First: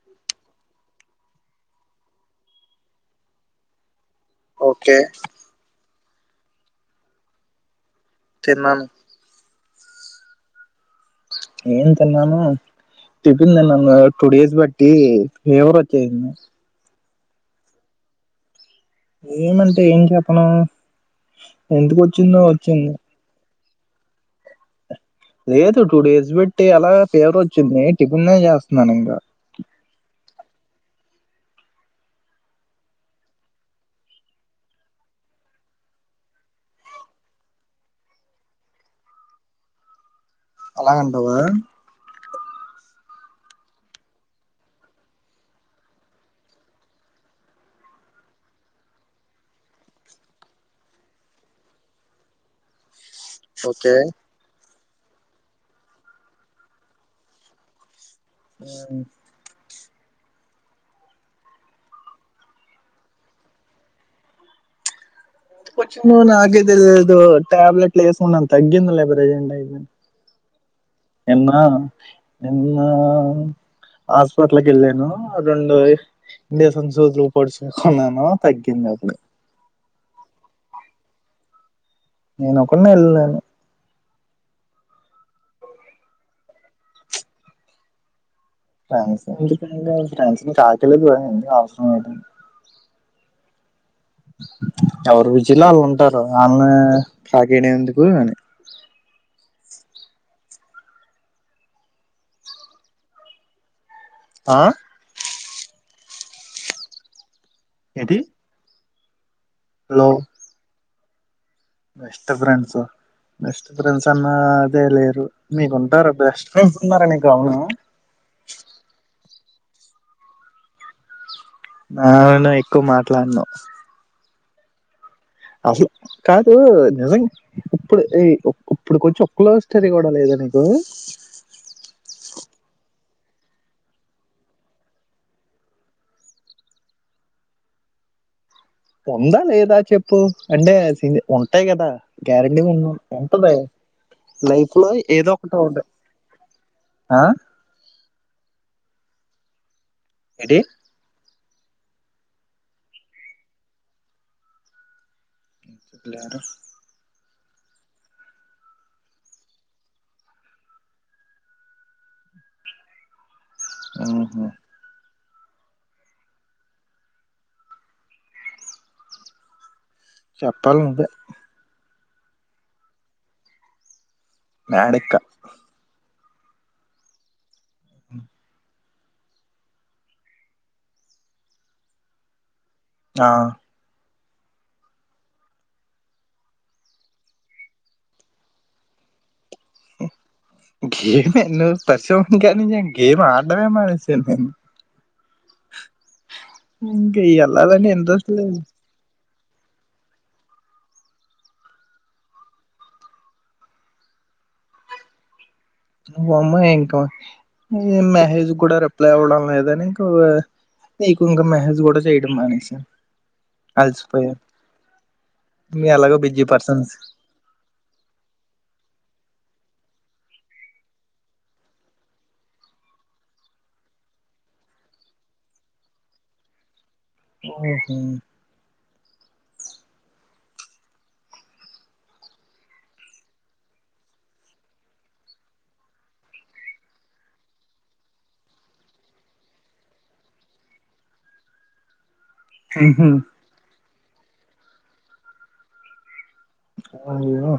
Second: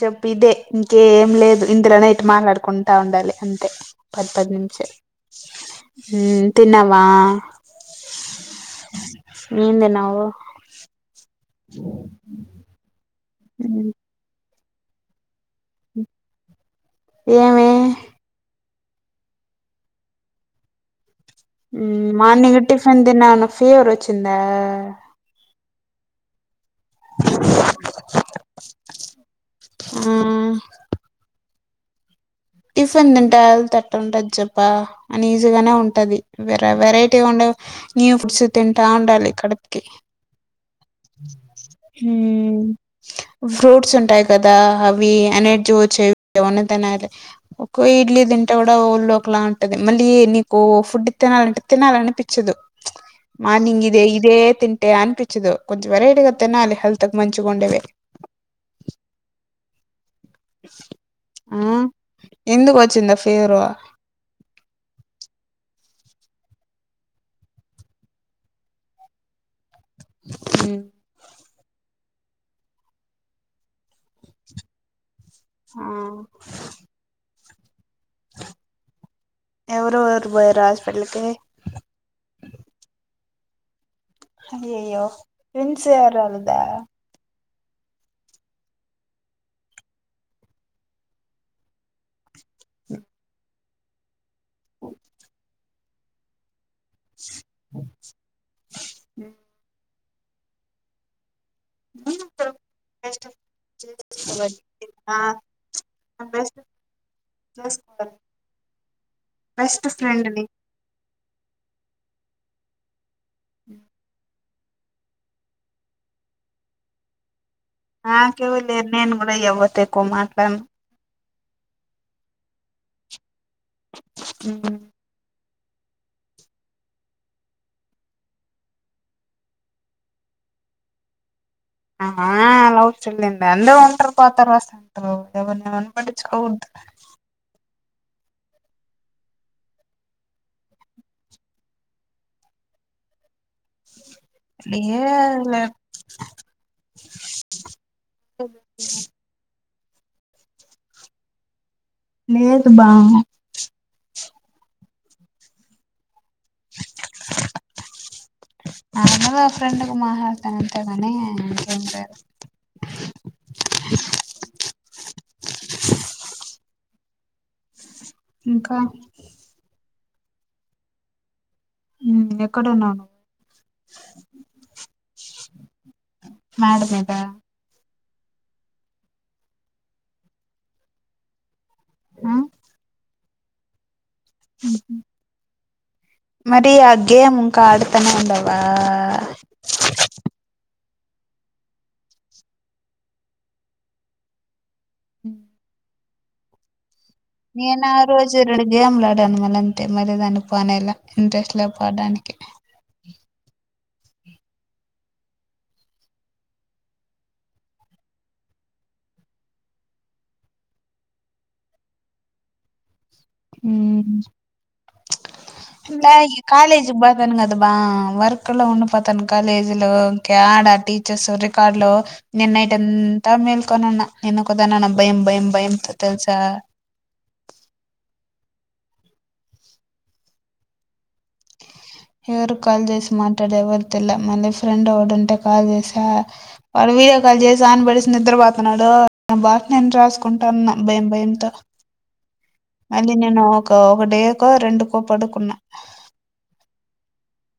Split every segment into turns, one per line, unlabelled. చెప్పు ఇదే ఇంకే ఏం లేదు ఇందులో నైట్ మాట్లాడుకుంటా ఉండాలి అంతే పది పది నిమిష
ఓకే
తిన్నావా
తిన్నాను
ఏం తిన్నావు
ఏం తిన్నాను టిఫిన్ తిన్నాను టూ డేస్ బట్టి ఇ ఫేవరేట్ అయింది
ఏమి
ఏమంటే ఏం చెప్పను
ఉ
ఎందుకు వచ్చిందో
మార్నింగ్
వచ్చింది
టిఫిన్ తిన్నాను ఫీవర్ వచ్చింద
లేదు టూ డేస్ బట్ టి అలా ఫేవర్ వచ్చింది టిఫిన్ే చేస్తున్నాను ఇంకా
ఉమ్ టిఫిన్ తింటా తట్టు ఉంటది చెప్ప అని ఈజీగానే ఉంటది వెర వెరైటీ ఉండ న్యూ ఫుడ్స్ తింటా ఉండాలి కడుపకి
అలా అంటావా
హ ఫ్రూట్స్ ఉంటాయి కదా అవి ఎనర్జీ వచ్చేవి అవి అన్ని తినాలి ఒక ఇడ్లీ తింటే కూడా ఓళ్ళు ఒకలా ఉంటది మళ్ళీ నీకు ఫుడ్ తినాలంటే తినాలీ అనిపించదు మార్నింగ్
ఓకే
ఇదే ఇదే తి ే అనిపించదు కొంచెం వెరైటీ గా తినాలి అ హల్త్్ మంచంచిుకుండేవి
ఎందుకు
ఆ ఎందుకు వచ్చిందా ఆ ఫీవరు
[unintelligible] నాకే తెలీదు ట్యాబ్లేెట్ వేసుకున్న తగ్గింది లే ప్రెసెంట్
[unintelligible]
నిన్న నిన్న హాస్పిటల్కి వెళ్ళాను రెండు ఇంజెక్షన్ గ్లూ పొడిశా అన్నానా తగ్గింది అప్పుడు
ఎవరెవరు పోయారు హాస్పిటల్ కి
నేను ఒకన్నే వెళ్ళను
అయ్యయ్యో ఫ్రెండ్స్ ఎవరు రాలేదా
ఫాన్సి ఇండిపెండెడ్ ఫ్రాన్సు ఆకలె దూరంగుంది అవసరం లేదు. ఎవరు జిల్లళ్ళు ఉంటారు నా ఫాకిని ఎందుకూ అని
మీర్ [unintelligible] ఎవర్
ఆ
నిన్ ఆ [unintelligible] చెస్
ఏంటి
[unintelligible] బెస్ట్
లో
ఫ్రెండ్ ని
బెస్ట్ ఫ్రెండ్సు బెస్ట్ ఫ్రెండ్స్ అన్నా అదే లేరు మీకుంటారు బెస్ట్ ఫ్రెండ్స్ ఉన్నార నుకు ఔనా
తే కువ్ మాట్లాన్
నాన ఎక్కువ మాట్లాను
హు
అసల కాదు నిజం ఇప్పుడె ఈ ఇప్పుడు కొంచం ఒక్కలో స్టరి కూడా లేదా నీకు
ఆ లవ్ సెర్ లేండి అందరూ ఉంటరు పోతారు వస్ అంటరు, ఎవర్ నెవన్ పట్టించుకోవద్.
ఉందా లేదా చెప్పు అంటే సింగ్ ఉంటాయ్ కదా గ్యారెంటీగా ఉన్ను దే లైఫ్ లో ఏదో
లేదు లే
ఒకటుంట్ ఆ ఏంటి
లేేదు బా
[unintelligible]
నార్మల్లా ఫ్రెండ్ కు మాహలత్తను అంతేకాని ఇంకేంలేదు.
ఉహు
ఇంక
చప్పాల్ నువ్వే
ఉ ఎక్కడ ఉన్నావ్ నువ్వు
మేడెక్క
మ్యాడ మీద
ఉ
ఆ
ఆ
మరి ఆ గేమ్ ఇంక ఆడతానే ఉండావా
గేమ్ ఎన్లో పరిషం గానించి, గేమ్ ఆడ్డమే మానేసాను నేన్
అ
ఇంక ఏళ్ళలని ఇంట్రెస్ట్ లేదు.
తాను మల్ అంతే మరి దాన్ని పోనేలే ఇంట్రెస్ట్ లే పోడానికి
నువ్వు అమ్మాయి ఇంక మేసెజ్ కూడ రిప్లై ఇవ్వడం లేదని ఇంకో, నీకు ఇంక మెసేజ్ కూడ చేయడం మానేసా
హు,
మీ
ర
ఎలాగో
లాయ్
బిజీ
కాలేజ్
పర్సన్స్
కి పోతాను కదా బా వర్క్ లొ ఉంను పొ తన కాలేజీలో ఇంకా ఆడా టీచర్స్ రికార్డ్లు నేన్ నైటంత మేల్కొనున్న నే ఒక్కదనే ఉన్న భయం భయం భయంతో తెలుసా
ఓ ఏ హుమ్
ఎవరు కాల్ చేసి మాట్లాడ ఎవరి తెల్ల మళ్ళీ ఫ్రెండ్ ఒకడుంటే కాల్ చేసా, వాడు వీడియో కాల్ చేసి ఆన్ బడేసి నిద్రపోతున్నాడు. బాగ్ నేను రాసుకుంటాన్న భయం భయంతో అది నే నాకు ఒడేకో రెండుకో పడుకున్న
అయ్యో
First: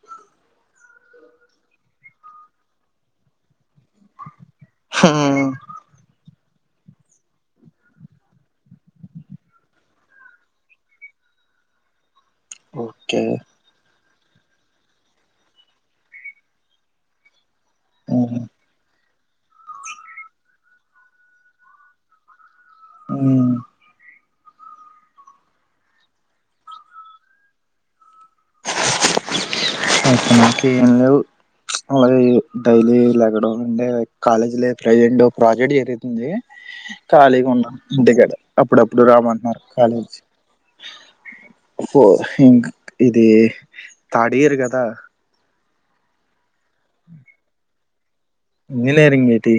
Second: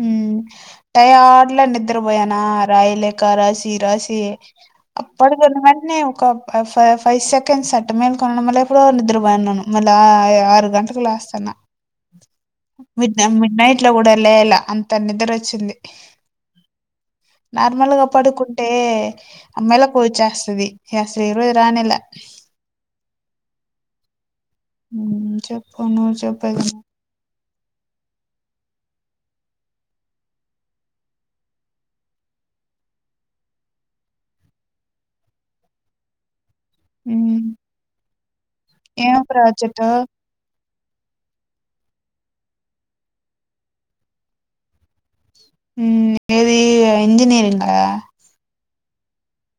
హుమ్ టయాడ్ల నిద్రపోయాన రాయిలేక రాసి రాసి రాసి పడుకొనివెంటనే ఒక ఫై ఫైవ్ సెకండ్స్ అట్ట మేలు కోనున్న మళ్ళ ఎప్పుడో నిద్రపోయినునేను, మళ్ళ ఆరు గంటలకు లెస్తాన్న మిడ్
ఓకే ఓకే
మిడ్నైట్ లో కూడ లేలా అంత నిద్ర ఒచ్చింది నార్మల్గా పడుకుంటే మెలుకువ ఓచేస్తది ఈరోజు రానేలె
హుమ్
ఉమ్ చెప్పు నువ్వు చెప్పు ఏదన్న
అ మకి ఏం లేవు అ డైలీ లెగడం అంటె కాలేజీ ప్రెజెంట్ ప్రాజెక్ట్ జరుగుతుంది [unintelligible]
ఉమ్
ఖాళీగా ఉన్నాం ఇంటి కాడ అప్పుడప్పుడు
ఏం
రామంటున్నారు
ప్రాజెక్ట్
కాలేజ్ ఓహొ ఇంక్ ఇదీ తాడియర్ కదా
ఉమ్ ఏ దీ ఇంజినీరింగా
ఇంజనీరింగ్ ఏటి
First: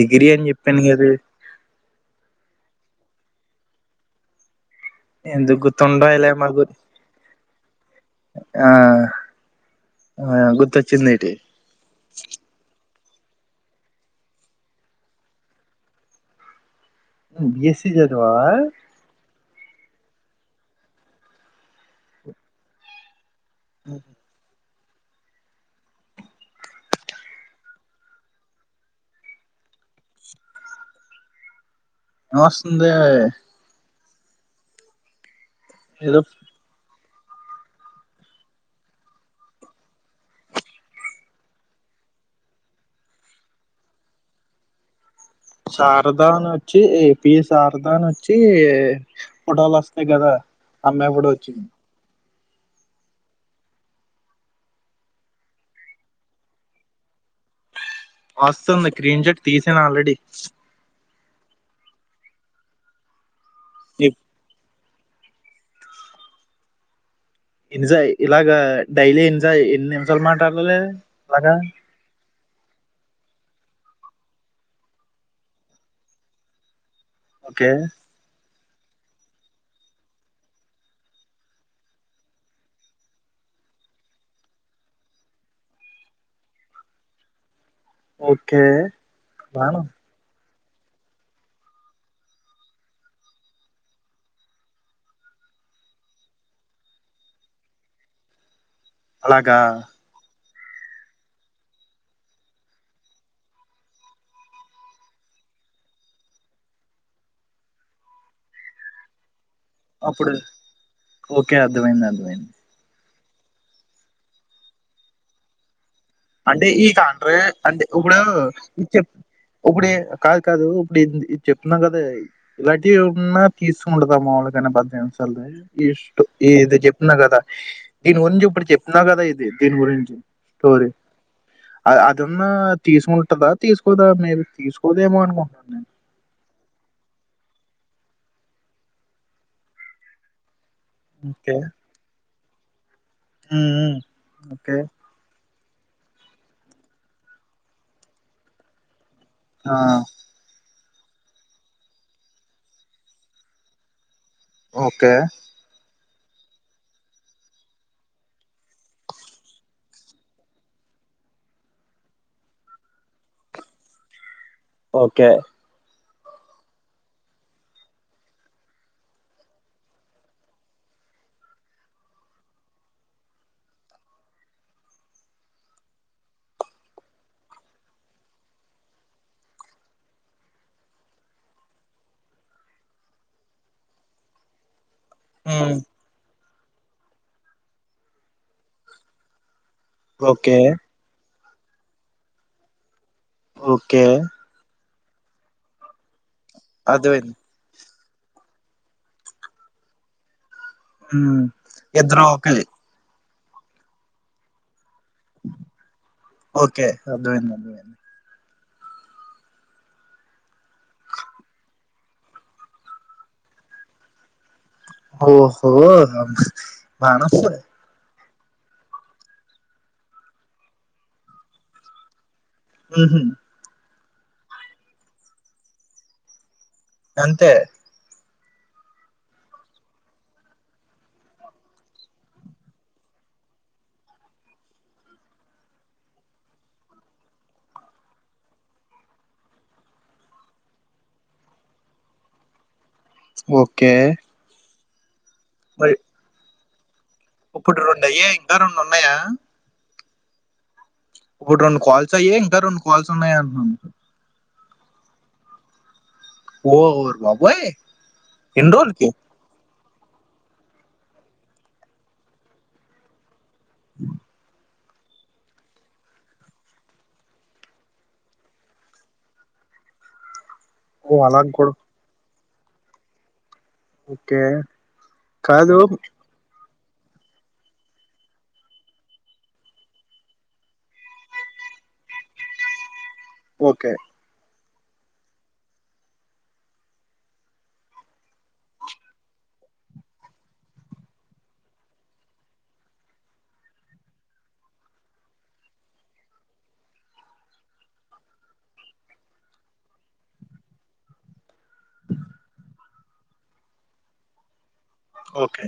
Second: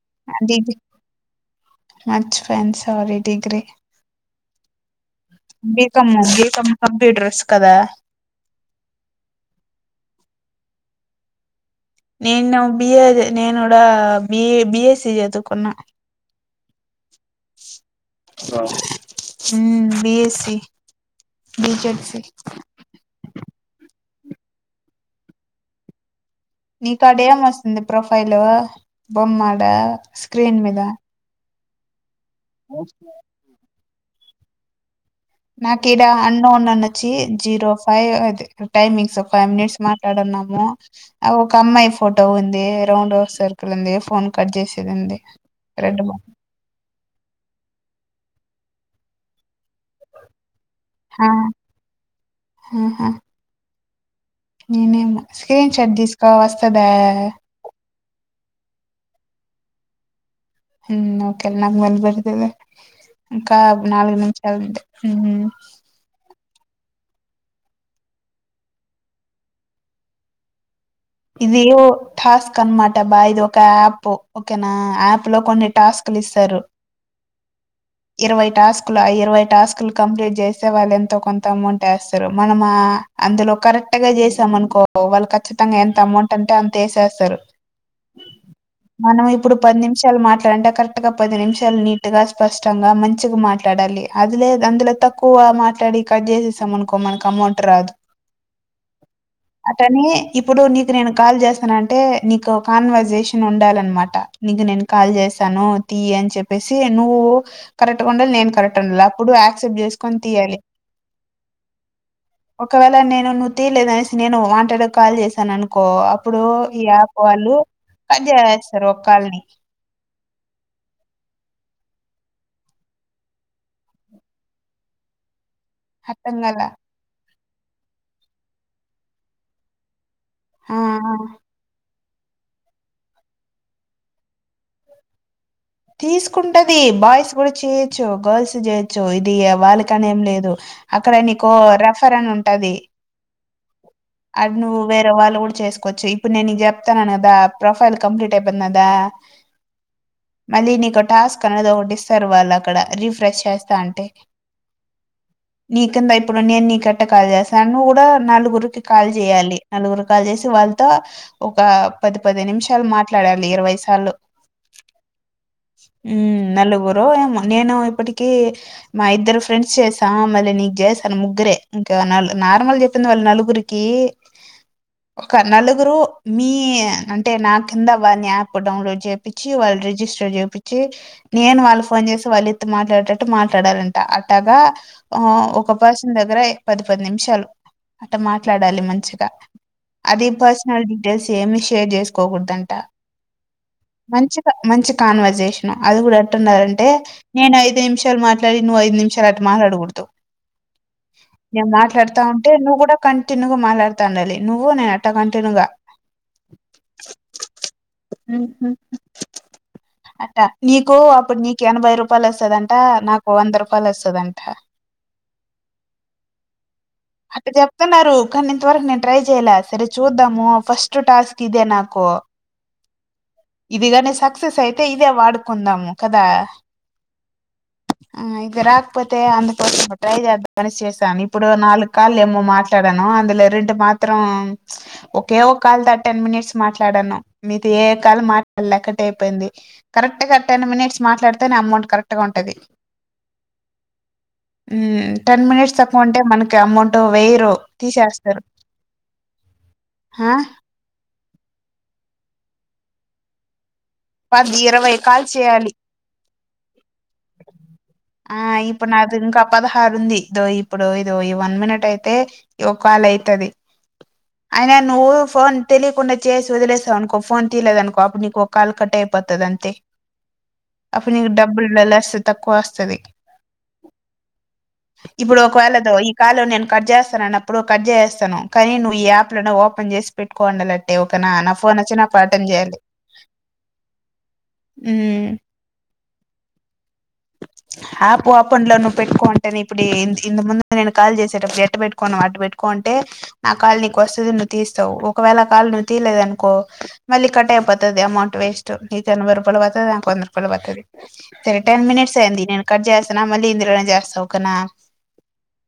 డిగ్రీ అని
డిగ్రీ
చెప్పాను కదూ
మర్చిపోయాను సారీ డిగ్రీ
ఎందుకు
బి. కమ్
గుర్తుండలే
బి.
మాకు
కమ్ కంప్యూటర్స్ కదా
ఆ ఆ గుర్తొచ్చిందేటి
నేను నా బి ఎ ది నేనొడ బి. A B. ఎస్సీ చదువుకున్నా
నువ్ బి. ఎస్సీ జదువావ
B. SC B. Z. C
ఉహు
నీకా ఆడ ఏం వస్తుంది ప్రొఫైల్ బొమ్ ఆడ స్క్రీన్ మీద
నమస్తుందే
నాక్ ఇరా
ఏదో
అన్నోన్ అన్నది వచ్చి zero five timings five minutes మాట్లాడున్నాము. ఒక అమ్మాయి ఫోటో ఉంది రౌండ్ సర్కిల్ ఉంది. ఫోన్ కట్ చేసేది ఉంది. రెడ్
శారదాన్ వచ్చి ఏపి శారదాన్ వచ్చి చి పోటోలస్తయి కదా అమ్మాయి కూడా వచ్చింది
యూహ్ హా నేనేమీ స్క్రీన్ షాట్ తీసుకో వస్తందా
వస్తుంది స్క్రీన్ షర్ట్ తీసాను ఆల్రెడీ
హమ్ ఓకే, నాకు మళ్ళీ పెడుతూ గాని ఇంకా నాలుగు నిషాలంది ఉమ్
ఎన్ని ఇలాగ డైలీ ఎన్నిసా ఎన్ని నిమిషాలు మాట్లాదాతలే
ఇది ఓ టాస్క్ అనమాట బా ఇది ఒక యాప్ ఓకేనా యాప్ లో కొన్ని టాస్క్ లు ఇస్తారు
ఓకే
ఇరవై టాస్క్ ఇరవై టాస్కులు కంప్లీట్ చేస్తే వాళ్ళు ఎంతో కొంత అమౌంట్ వేస్తారు మనము అందులో కరెక్ట్ గా చేసాంనుకో వాళ్ళు కచ్చితంగా ఎంత అమౌంట్ అంటే అంత వేసేస్తారు
ఓకే.
మనం ఇప్పుడు పది
బాను
నిమిషాలు మాట్లాడంట కరెక్ట్ గా పది నిమిషాలు నీట్ గా స్పష్టంగా మంచిగా మాట్లాడాలి అదిలే అందులో తక్కువ మాట్లాడి కట్ చేసేసాం అనుకో మనకు అమోటర్ రాదు
అలాగా
అటనే ఇప్పుడు నీ నేను కాల్ చేస్తానంటే నీకు కాన్వర్సేషన్ ఉండాలనమాట నీకు నేను కాల్ చేస్తాను తీి అని చెప్పేసి నువ్వు కరెక్ట్ ఉండాలి నేను కరెక్ట్ ఉండడు ట్ చేసుకొని
అప్పుడు
తీయాలి
ఓకే. అర్థమైంది. అర్థమైంది.
ఒకవేళ నేను నువ్ తీయలేద అనేసి నేను మాంటా కాల్ చేశాను అను
అంటే ఈ కా అండ్ర అంటే ఇప్పుడు
కట్ చేసేస్తారు
చె
ఒక కాల్ని
ఇప్పుడు కాదు కాదు ఇప్పుడు ఇది చెప్తున్నాం కదా అదే ఇలాంటివి ఉన్నా పీసు ఉంటదా మాముళకైనా పద్దనామి సాల [unintelligible] ఇష్ట
అర్థం కాల
ఇది చెప్తుిన కదా దీని గురించి ఇప్పుడు చెప్తున్నా కదా ఇది దీని గురించి
ఆ
అందున్న తీసుకు
తీసుకుంటది బాయ్స్ కూడా చేయొచ్చు గర్ల్స్ చేయొచ్చు ఇది వాళ్ళకని ఏం లేదు అక్కడ నీకు రిఫర్ అని ఉంటాది
ఉమ్
అది నువ్ వేరే వాళ్ళు కూడా చేసుకో చ్చు ఇప్పుడు నేను చెప్తాన్నాను కదా ప్రొఫైల్ కంప్లీట్ అయిపోయింది కదా
ఆహ్
మళ్ళీ టాస్క్ అనేది ఒకటి ఇస్తారు వాళ్ళు అక్కడ రిఫ్రెష్ చేస్తా ఉంటే
ఓకే
ఇప్పుడు నీకెత్త కాల్ చేస్తా నువ్వు కూడా నలుగురుకి కాల్ చేయాలి నలుగురు కాల్ చేసి వాళ్ళతో ఒక పది పది నిమిషాలు మాట్లాడాలి ఇరవై సార్లు
ఓకే
మ్మ్ నలుగురో ఏమో నేను ఇప్పటికి మా ఇద్దరు ఫ్రెండ్స్ చేసా మళ్ళీ నీకు చేస్తన్న ముగ్గురే ఇంకా నలు నార్మల్ చెప్పింది వాళ్ళు నలుగురి కి ఒక నలుగురు మీ అంటే నా కింద వాన్ యాప్ డౌన్లోడ్ చెప్పిచ్చి వాళ్ళు రిజిస్టర్ చేపిచ్చి నేను వాళ్ళు ఫోన్ చేస్ వాళ్ళ ఎత్తు మాట్లాడేటట్టు మాట్లాడాలంట అట్టగా ఆ ఒక
హ్మ్.
పర్సన్ దగ్గరే పది పది నిమిషాలు అట్ట మా ట్లాడాలి మంచిగా అదే
ఓకే.
పర్సనల్ డీటెయిల్స్ ఏమి షేర్ చేసుకోకూడదంట
ఓకే.
మంచిగా మంచి కాన్వర్జేషన్ అది కూడా అంటున్నారంటే
అర్థమైంది
నేను ఐదు నిమిషం ఇద్దరు మాట్లాడి నువ్వు ఐదు నిమిషాలు అటు మాట్లాడకూడదు
ఉమ్
నేను మాట్లాడుతా
ఇద్దరు
ఉంటే
ఓకే
నువ్వు కూడా కంటిన్యూ గా మాట్లాడతండలి నువ్వు నేన్ [unintelligible] కంటిన్యూ గా
ఓకే అర్థమైంది అర్థమైంది
మ్మ్ మ్మ్ అట్ట నీకు అప్పుడు నీకు ఎనభై రూపాయలు వస్తదంట నాకు వంద రూపాయలు వస్తదంట
ఓహో బానే వస్తది
న్నారు కానీ ఇంతవరకు నేను ట్రై చేయల సరే చూద్దాము ఫస్ట్ టాస్క్ ఇదే నాకు
ఊహూ
ఇది గాని సక్సెస్ అయితే ఇదే వాడుకుందాము కదా
అంతే
ఆ ఇది రాకపోతే అందుకోసం ట్రై చేద్దామని చేశాను ఇప్పుడు నాలుగు కాల్లు ఏమో మాట్ మాట్లాడాను అందులో రెండు మాత్రం ఒకే ఒక కాల్ ద టెన్ మినిట్స్ మాట్లాడాను మీతో ఏ కాల్ మాట్లాడలే కట్ అయిపోయింది కరెక్ట్ గా టెన్ మినిట్స్ మాట్లాడితేనే అమౌంట్ కరెక్ట్ గా ఉంటది
ఓకే
హ్మ్ టెన్ మినిట్స్
మరి
తక్కువుంటే మనకి అమౌంట్ అటు వేయరు
ఇప్పుడు రెండయ్యాయి ఇంకా రెండు ఉన్నాయా
హా
ఇప్పుడు రెండు కాల్స్ అయ్య ఇంకా రెండు కాల్స్ ఉన్నాయి అంటున్నాను
అది ఇరవై కాల్స్ చేయాలి
ఓ ఓ బాబోయ్ ఎన్ని రోజులు
కారు ఉంది ఇదో ఇప్పుడు ఇదో ఈ వన్ మినిట్ అయితే ఒక కాల అయితుది అయి నువ్వు ఫోన్ తెలియకుండా చేసి వదిలేసావు అనుకో ఫోన్ తీలేదు అనుకో అప్పుడు నీకో కాల్ కట్ అయిపోతుంది అంతే
ఓ
అప్పుకు
అలాగ
డబ్బుల్
కూడా
లాస్ తక్కువ వస్తది
ఓకే
ఇప్పుడు
కాదు
ఒకవేళతో ఈ కా లం నేను కట్ చేస్తాను అన్నప్పుడు కట్ చేసేస్తాను కానీ నువ్వు ఈ యాప్లను ఓపెన్ చేసి పెట్టుకోండాలిట్టే ఒకనా నా ఫోన్ వచ్చి నాకు అటెన్ చేయాలి
ఓకే
ఉ ఆప్ ఓపెన్లో నువ్వు పెట్టుకొంటే ఇప్పుడు డే ఇంత ముందు నేను కాల్ చేసేటప్పుడు ఎట్ట పెట్టుకోను అటు పెట్టుకో అంటే నా కాల్ నీకు వస్తది నువ్వు తీస్తావు ఒకవేళ కాల్ నువ్వు తీయలేదు అనుకో మళ్ళీ కట్ అయిపోతది అమౌంట్ వేస్ట్ నీకు ఎనభై రూపాయలు పడుతది నాకు వంద రూపాయలు పడుత ది సరే టెన్ మినిట్స్ ఐంది నేను కట్ చేసుతున్న మళ్ళీ ఇందులో చేస్తా ఒకేనా
ఓకే